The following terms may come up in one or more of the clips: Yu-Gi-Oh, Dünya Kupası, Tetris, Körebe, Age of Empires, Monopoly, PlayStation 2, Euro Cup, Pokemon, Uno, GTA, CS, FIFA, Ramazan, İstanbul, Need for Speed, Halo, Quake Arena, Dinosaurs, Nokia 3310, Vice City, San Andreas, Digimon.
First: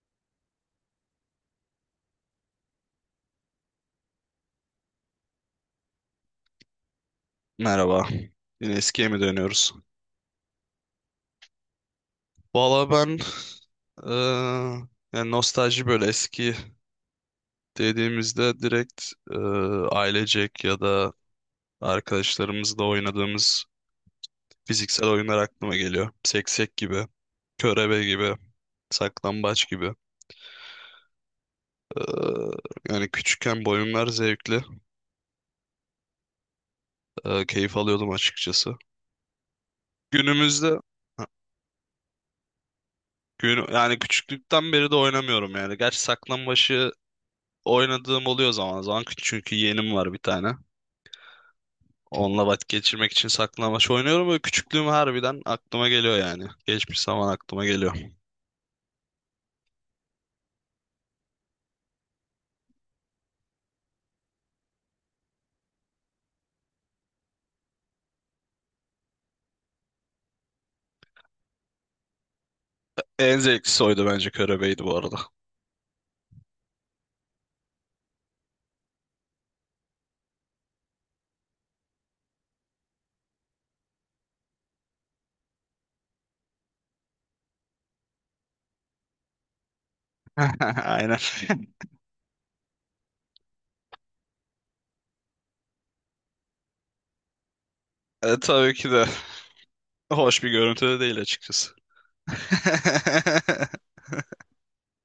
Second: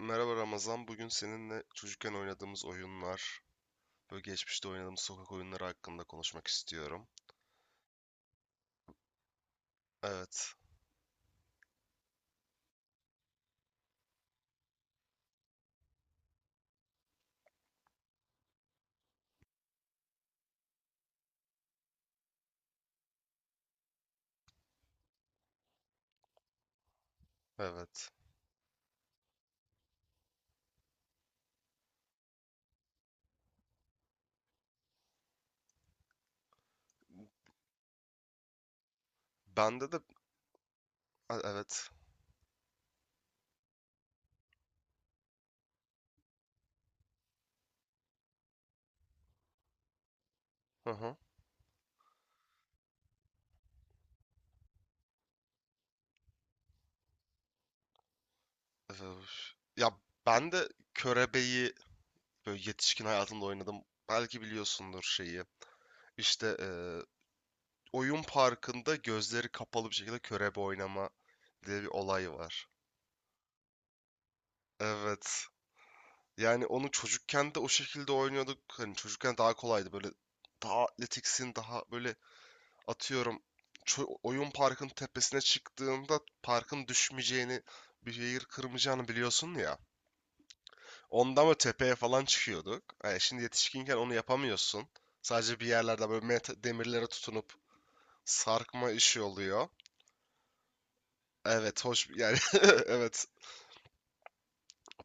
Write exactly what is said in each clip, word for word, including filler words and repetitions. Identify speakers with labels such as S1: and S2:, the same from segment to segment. S1: Merhaba Ramazan, bugün seninle çocukken oynadığımız oyunlar ve geçmişte oynadığımız sokak oyunları hakkında konuşmak istiyorum.
S2: Merhaba. Yine eskiye mi dönüyoruz?
S1: Evet,
S2: Valla ben eee, yani nostalji böyle eski dediğimizde direkt eee, ailecek ya da arkadaşlarımızla oynadığımız fiziksel oyunlar aklıma geliyor. Seksek gibi, körebe
S1: evet.
S2: gibi, saklambaç gibi. Eee, Yani küçükken bu oyunlar zevkli. Eee, keyif alıyordum açıkçası.
S1: Bende de,
S2: Günümüzde
S1: a- evet,
S2: gün, yani küçüklükten beri de oynamıyorum yani. Gerçi saklambaçı oynadığım oluyor zaman zaman çünkü yeğenim var bir tane.
S1: hı hı.
S2: Onunla vakit geçirmek için saklanmaç oynuyorum. Böyle küçüklüğüm harbiden aklıma geliyor yani. Geçmiş zaman aklıma geliyor.
S1: Öf. Ya ben de Körebe'yi böyle yetişkin hayatımda oynadım. Belki biliyorsundur şeyi. İşte eee, oyun parkında gözleri kapalı bir şekilde körebe oynama diye bir olay var.
S2: En zevklisi oydu bence körebeydi bu arada.
S1: Evet. Yani onu çocukken de o şekilde oynuyorduk. Hani çocukken daha kolaydı, böyle daha atletiksin, daha böyle, atıyorum, ço- oyun parkın tepesine çıktığında parkın düşmeyeceğini, bir yer kırmayacağını biliyorsun ya.
S2: Aynen.
S1: Ondan mı tepeye falan çıkıyorduk. Yani şimdi yetişkinken onu yapamıyorsun. Sadece bir yerlerde böyle met- demirlere tutunup
S2: E, tabii
S1: sarkma
S2: ki de
S1: işi oluyor.
S2: hoş bir görüntü de değil açıkçası.
S1: Evet, hoş yani. Evet,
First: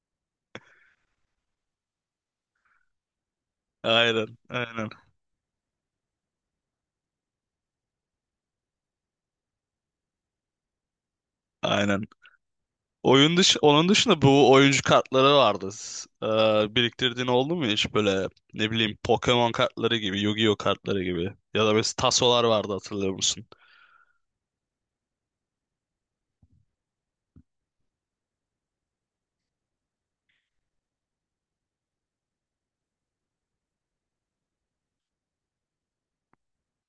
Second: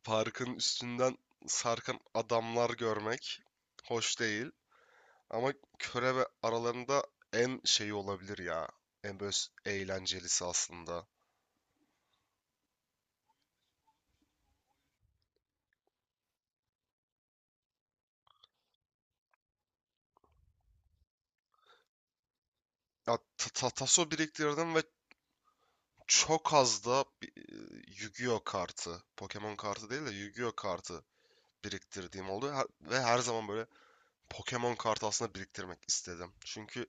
S1: parkın üstünden sarkan adamlar görmek hoş
S2: Aynen,
S1: değil.
S2: aynen.
S1: Ama körebe aralarında en şeyi olabilir ya. En böyle s- eğlencelisi aslında.
S2: Aynen. Oyun dış Onun dışında bu oyuncu kartları vardı. S- Ee, biriktirdiğin oldu mu hiç böyle ne bileyim Pokemon kartları gibi, Yu-Gi-Oh kartları gibi ya da mesela tasolar vardı hatırlıyor
S1: Ya
S2: musun?
S1: ta- ta- taso biriktirdim ve çok az da bi- e, Yu-Gi-Oh kartı. Pokemon kartı değil de Yu-Gi-Oh kartı biriktirdiğim oldu. Her- ve her zaman böyle Pokemon kartı aslında biriktirmek istedim. Çünkü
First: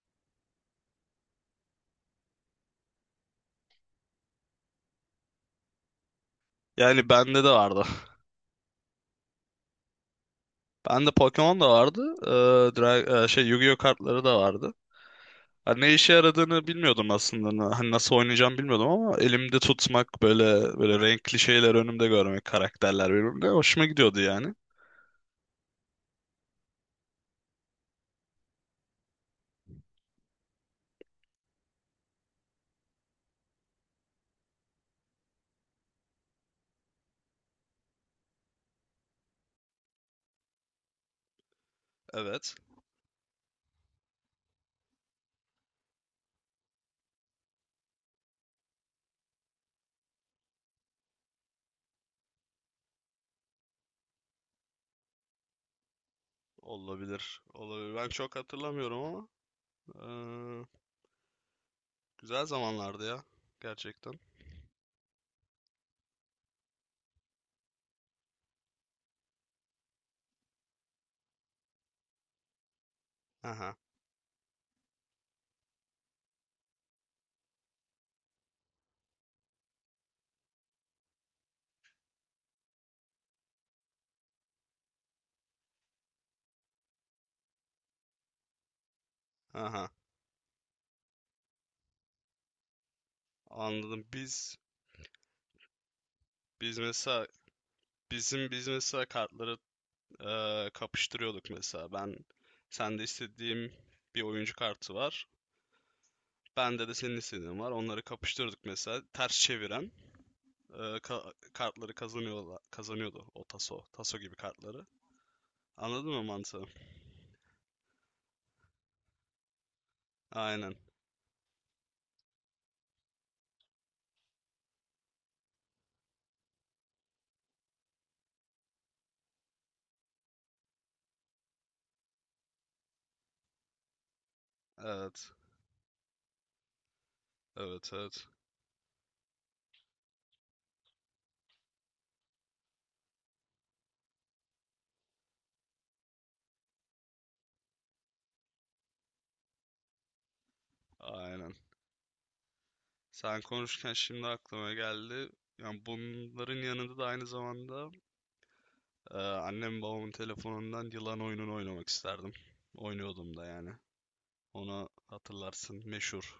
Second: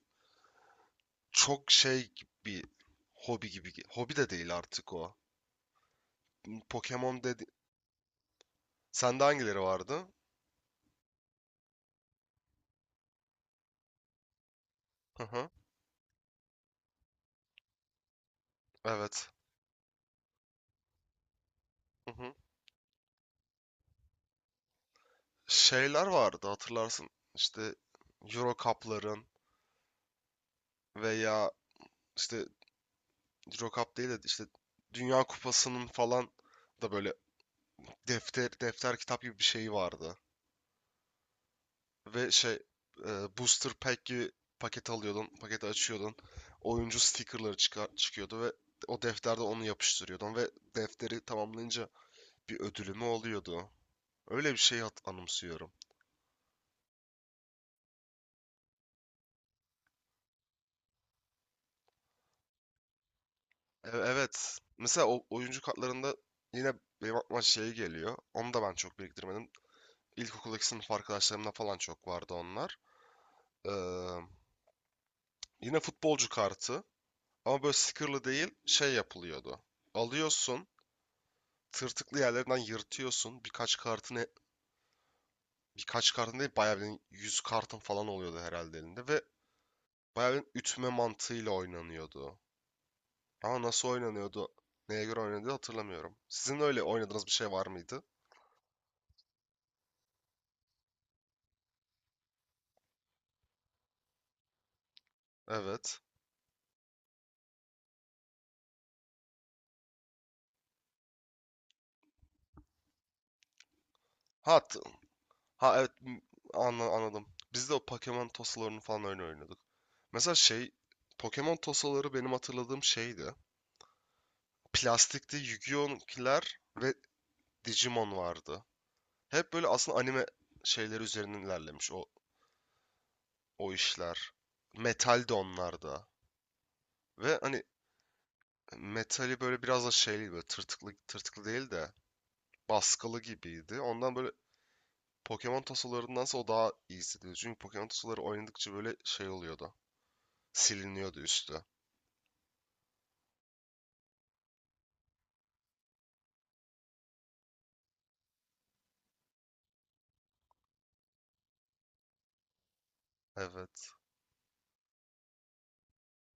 S1: çok şey gibi, hobi gibi. Hobi de değil artık o.
S2: Yani
S1: Pokemon
S2: bende
S1: dedi.
S2: de vardı.
S1: Sende hangileri vardı?
S2: Bende Pokemon da vardı. Ee, Dra- e, şey Yu-Gi-Oh kartları da vardı.
S1: Hı hı.
S2: Ha, ne işe yaradığını bilmiyordum aslında. Na- Hani nasıl oynayacağımı bilmiyordum ama
S1: Evet.
S2: elimde tutmak böyle böyle renkli şeyler önümde
S1: Hı hı.
S2: görmek karakterler birbirine hoşuma gidiyordu yani.
S1: Şeyler vardı hatırlarsın. İşte Euro Cup'ların veya işte Euro Cup değil de işte Dünya Kupası'nın falan da böyle defter defter kitap gibi bir şeyi vardı. Ve şey
S2: Evet.
S1: e, booster pack gibi paket alıyordun, paketi açıyordun. Oyuncu stickerları çıkar, çıkıyordu ve o defterde onu yapıştırıyordun ve defteri tamamlayınca bir ödülü mü oluyordu? Öyle bir şey hat- anımsıyorum.
S2: Olabilir. Olabilir. Ben çok hatırlamıyorum ama. Güzel zamanlardı ya
S1: E-
S2: gerçekten.
S1: Evet. Mesela o oyuncu kartlarında yine benim aklıma şey geliyor. Onu da ben çok biriktirmedim. İlkokuldaki sınıf arkadaşlarımda falan çok vardı onlar. Ee,
S2: Aha,
S1: Yine futbolcu kartı. Ama böyle stickerlı değil, şey yapılıyordu. Alıyorsun. Tırtıklı yerlerinden yırtıyorsun. Birkaç kartını birkaç kartın değil, bayağı bir yüz kartın falan oluyordu herhalde elinde. Ve
S2: aha.
S1: bayağı bir ütme mantığıyla oynanıyordu. Ama nasıl
S2: Anladım.
S1: oynanıyordu?
S2: Biz
S1: Neye göre oynanıyordu hatırlamıyorum. Sizin
S2: biz
S1: öyle oynadığınız
S2: mesela
S1: bir şey var mıydı?
S2: bizim biz mesela kartları e, kapıştırıyorduk mesela. Ben sende istediğim bir oyuncu kartı var.
S1: Evet.
S2: Bende de senin istediğin var. Onları kapıştırdık mesela. Ters çeviren e, ka- kartları kazanıyordu, kazanıyordu o taso. Taso gibi
S1: Ha,
S2: kartları.
S1: ha, evet,
S2: Anladın
S1: m-
S2: mı mantığı?
S1: anla- anladım. Biz de o Pokemon tosalarını falan öyle oynuyorduk. Mesela şey,
S2: Aynen.
S1: Pokemon tosaları benim hatırladığım şeydi. Plastikte Yu-Gi-Oh'kiler ve Digimon vardı. Hep böyle aslında anime şeyleri üzerinden ilerlemiş o o işler. Metal
S2: Evet.
S1: de onlarda. Ve hani
S2: Evet, evet.
S1: metali böyle biraz da şeyli, böyle tırtıklı tırtıklı değil de baskılı gibiydi. Ondan böyle Pokemon tosalarındansa o daha iyi hissediyordu. Çünkü Pokemon tosaları oynadıkça böyle şey oluyordu. Siliniyordu
S2: Aynen.
S1: üstü.
S2: Sen konuşurken şimdi aklıma geldi. Yani bunların yanında da aynı zamanda e, annem babamın telefonundan yılan oyununu oynamak isterdim. Oynuyordum da yani.
S1: Evet.
S2: Onu hatırlarsın meşhur.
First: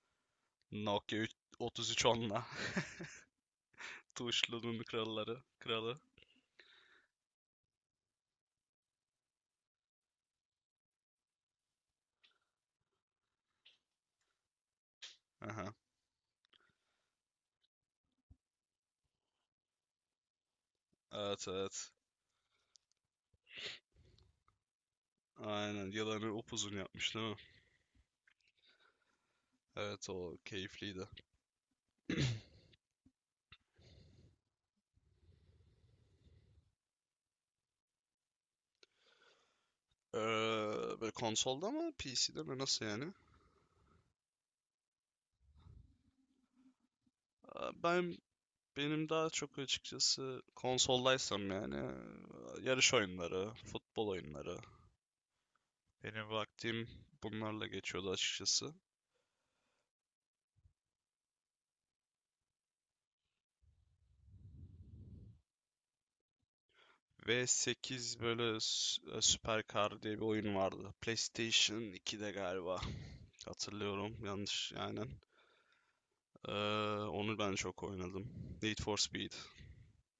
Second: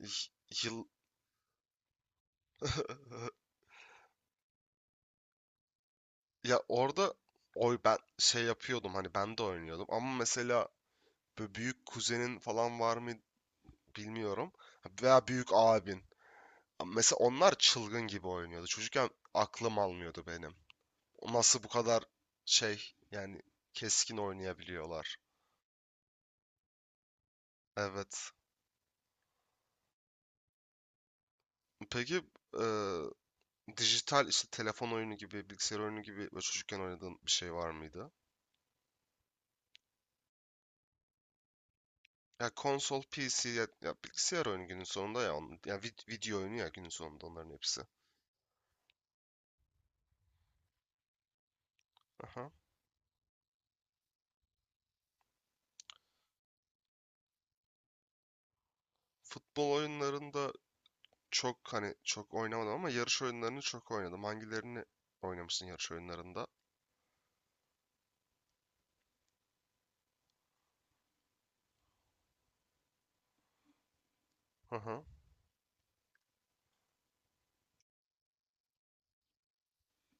S1: Y- Yıl.
S2: Nokia üç- üç bin üç yüz onla. Tuşlunun kralları. Kralı.
S1: Ya orada, oy ben şey yapıyordum, hani ben de oynuyordum ama mesela böyle büyük kuzenin falan var mı bilmiyorum veya büyük
S2: Aha.
S1: abin. Mesela onlar çılgın gibi oynuyordu. Çocukken aklım almıyordu benim.
S2: Evet
S1: Nasıl bu
S2: evet.
S1: kadar şey, yani keskin oynayabiliyorlar.
S2: Aynen yılanı upuzun yapmış değil mi?
S1: Evet.
S2: Evet o keyifliydi.
S1: Peki e, dijital işte telefon oyunu gibi, bilgisayar oyunu gibi böyle çocukken oynadığın bir şey var mıydı?
S2: Eee, Böyle konsolda mı P C'de
S1: Ya
S2: mi nasıl
S1: konsol,
S2: yani?
S1: P C ya, ya bilgisayar oyunu günün sonunda ya. onun- Ya vid- video oyunu ya günün sonunda onların
S2: Aa,
S1: hepsi.
S2: Ben Benim daha çok açıkçası konsoldaysam yani e,
S1: Aha.
S2: yarış oyunları, futbol oyunları. Benim vaktim bunlarla geçiyordu açıkçası.
S1: Futbol oyunlarında çok, hani çok oynamadım ama yarış oyunlarını çok oynadım. Hangilerini oynamışsın yarış oyunlarında?
S2: V sekiz böyle s- Süper Car diye bir oyun vardı. PlayStation ikide galiba. Hatırlıyorum yanlış
S1: Aha.
S2: aynen. Ee, Onu ben çok oynadım. Need for Speed.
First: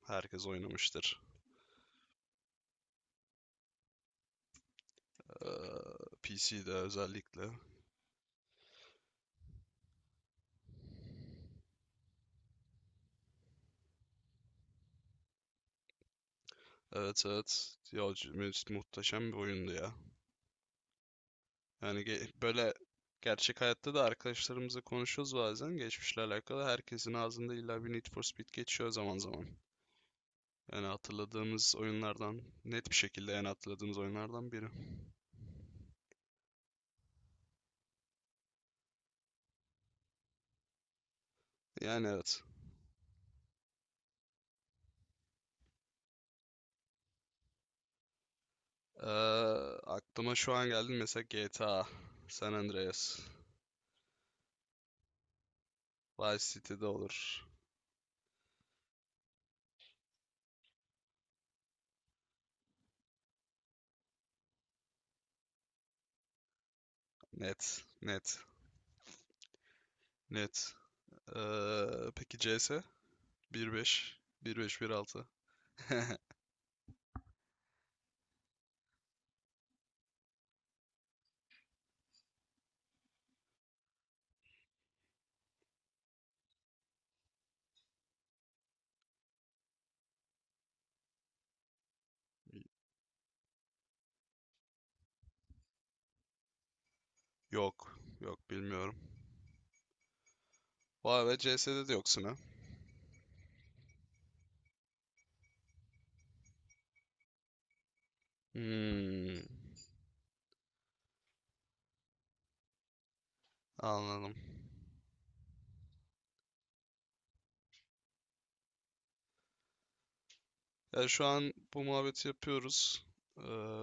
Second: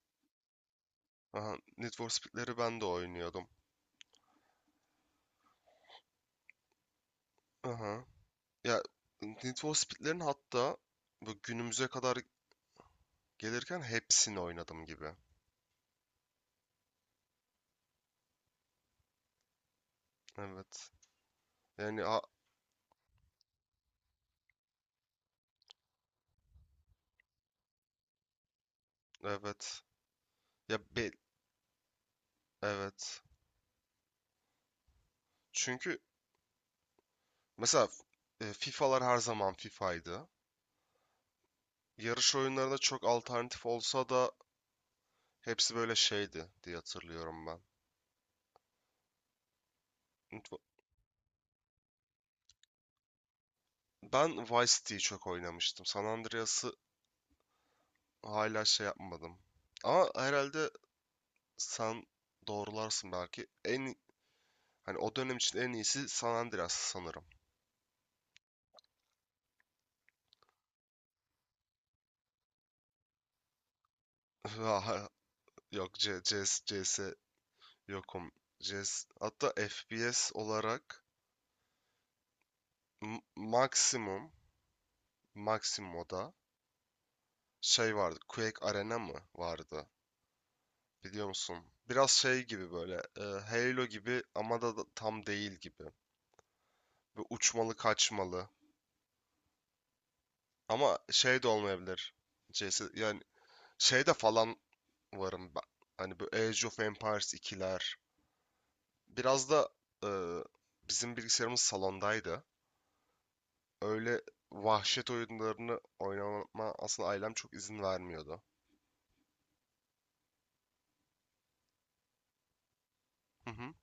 S2: Herkes oynamıştır.
S1: Aha. Need for Speed'leri ben de oynuyordum.
S2: Ee, P C'de özellikle.
S1: Aha. Ya, Need for Speed'lerin hatta bu günümüze kadar gelirken hepsini oynadım gibi.
S2: Evet evet. Ya, c- muhteşem bir oyundu ya.
S1: Evet.
S2: Yani
S1: Yani, a-
S2: ge- böyle gerçek hayatta da arkadaşlarımızla konuşuyoruz bazen geçmişle alakalı. Herkesin ağzında illa bir Need for Speed geçiyor zaman zaman.
S1: evet. Ya
S2: Yani
S1: be,
S2: hatırladığımız oyunlardan net bir
S1: evet.
S2: şekilde en hatırladığımız oyunlardan biri.
S1: Çünkü mesela e, FIFA'lar her zaman FIFA'ydı.
S2: Yani
S1: Yarış
S2: evet.
S1: oyunlarında çok alternatif olsa da hepsi böyle şeydi diye hatırlıyorum ben.
S2: Ee, Aklıma şu an geldi mesela G T A, San Andreas,
S1: Ben Vice City'yi çok oynamıştım. San
S2: Vice
S1: Andreas'ı
S2: City'de olur.
S1: hala şey yapmadım. Ama herhalde sen doğrularsın belki. En hani o dönem için en iyisi San Andreas sanırım.
S2: Net, net, net. Ee, peki C S? bir nokta beş, bir nokta beş, bir nokta altı.
S1: Yok, C, CS, C S yokum. C S. Hatta F P S olarak m- maksimum maksimum o da şey vardı. Quake Arena mı vardı? Biliyor musun? Biraz şey gibi, böyle e, Halo gibi ama da da tam değil gibi. Ve uçmalı
S2: Yok,
S1: kaçmalı.
S2: yok bilmiyorum.
S1: Ama
S2: Vay be
S1: şey de
S2: C S'de de
S1: olmayabilir.
S2: yoksun ha.
S1: C S, yani şeyde falan varım ben. Hani bu Age of Empires ikiler,
S2: Hmm,
S1: biraz da e, bizim bilgisayarımız salondaydı. Öyle
S2: anladım.
S1: vahşet oyunlarını oynama aslında ailem çok izin vermiyordu.
S2: Ya şu an bu muhabbeti yapıyoruz. Ee,
S1: Hı hı.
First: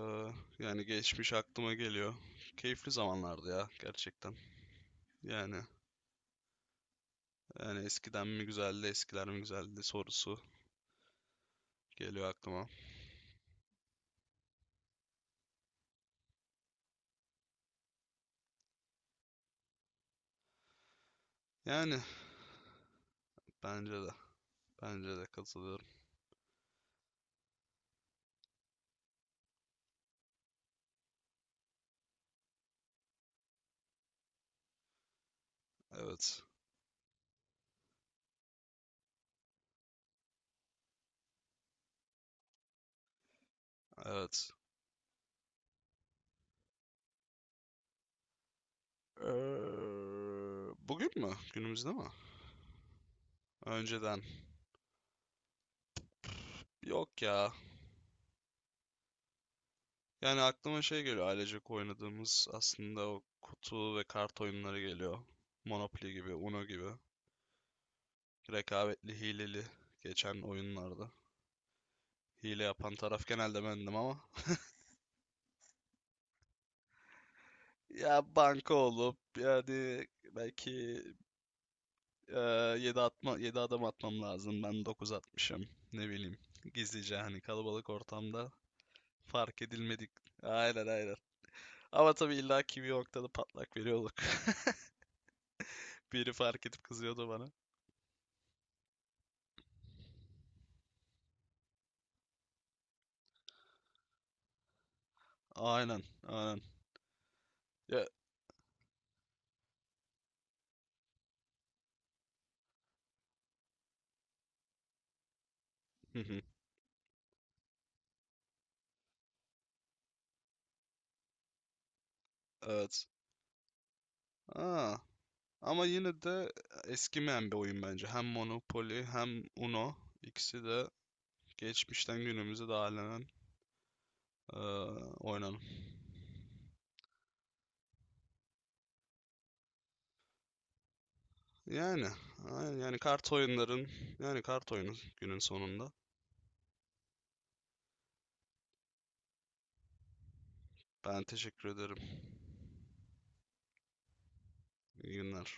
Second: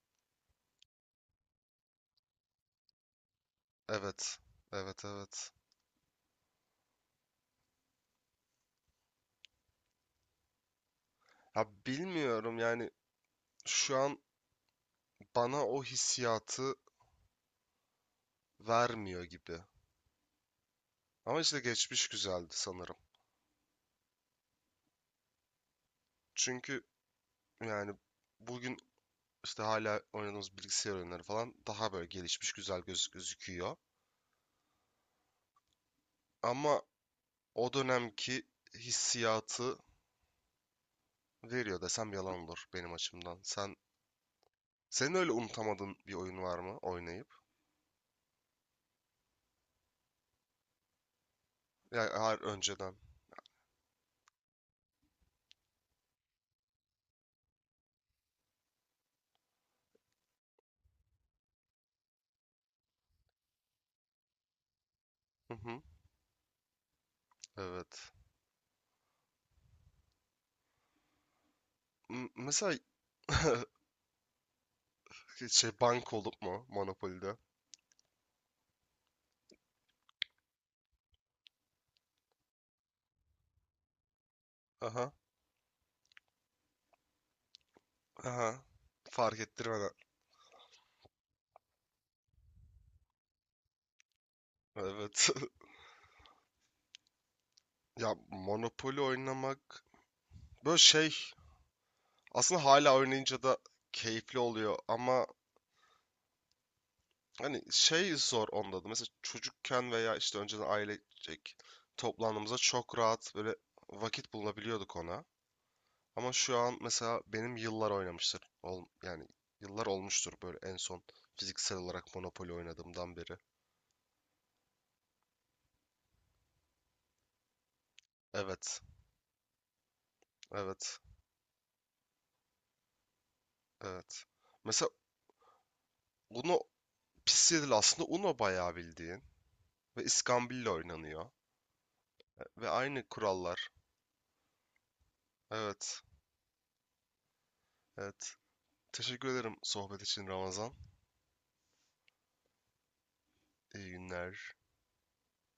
S2: Yani geçmiş aklıma geliyor. Keyifli zamanlardı ya gerçekten.
S1: Evet. Evet, evet.
S2: Yani yani eskiden mi güzeldi, eskiler mi güzeldi sorusu
S1: Ya
S2: geliyor
S1: bilmiyorum
S2: aklıma.
S1: yani, şu an bana o hissiyatı vermiyor gibi. Ama işte
S2: Yani
S1: geçmiş güzeldi sanırım.
S2: bence de bence de katılıyorum.
S1: Çünkü yani bugün işte hala oynadığımız bilgisayar oyunları falan daha böyle gelişmiş, güzel göz gözüküyor.
S2: Evet.
S1: Ama o dönemki hissiyatı veriyor desem yalan olur benim açımdan. Sen
S2: Evet.
S1: senin öyle unutamadığın bir oyun var mı oynayıp?
S2: Ee, Bugün mü? Günümüzde mi?
S1: Ya hayır, önceden.
S2: Önceden. Yok ya. Yani aklıma şey geliyor ailecek oynadığımız aslında o kutu ve kart oyunları geliyor.
S1: Hı hı,
S2: Monopoly gibi, Uno gibi.
S1: evet.
S2: Rekabetli, hileli geçen oyunlarda.
S1: M-
S2: Hile
S1: mesela
S2: yapan taraf genelde bendim ama.
S1: şey, bank olup mu Monopoly'de?
S2: Ya banka olup yani belki e, yedi atma yedi adım atmam lazım. Ben
S1: Aha.
S2: dokuz atmışım. Ne bileyim. Gizlice hani kalabalık ortamda
S1: Aha. Fark
S2: fark
S1: ettirmeden.
S2: edilmedik. Aynen aynen. Ama tabii illa ki bir noktada patlak veriyorduk.
S1: Evet.
S2: Biri fark edip kızıyordu bana.
S1: Ya Monopoly oynamak böyle şey, aslında hala oynayınca da keyifli oluyor ama
S2: Aynen, aynen.
S1: hani
S2: Ya,
S1: şey zor onda da. Mesela çocukken veya işte önceden ailecek toplandığımızda çok rahat böyle vakit bulabiliyorduk ona.
S2: hı
S1: Ama
S2: hı.
S1: şu an mesela benim yıllar oynamıştır. Ol- yani yıllar olmuştur böyle en son fiziksel olarak Monopoly
S2: Evet.
S1: oynadığımdan beri.
S2: Aa, Ama yine de e, eskimeyen bir oyun bence. Hem
S1: Evet.
S2: Monopoly hem Uno ikisi de
S1: Evet.
S2: geçmişten günümüze dağılanan
S1: Evet. Mesela
S2: eee oynanan.
S1: Uno pis değil, aslında Uno bayağı bildiğin ve iskambil oynanıyor.
S2: Yani,
S1: Ve
S2: aynen, yani
S1: aynı
S2: kart
S1: kurallar.
S2: oyunların yani kart oyunu günün sonunda.
S1: Evet. Evet. Teşekkür ederim sohbet için Ramazan.
S2: Ben teşekkür ederim.
S1: İyi günler.
S2: İyi günler.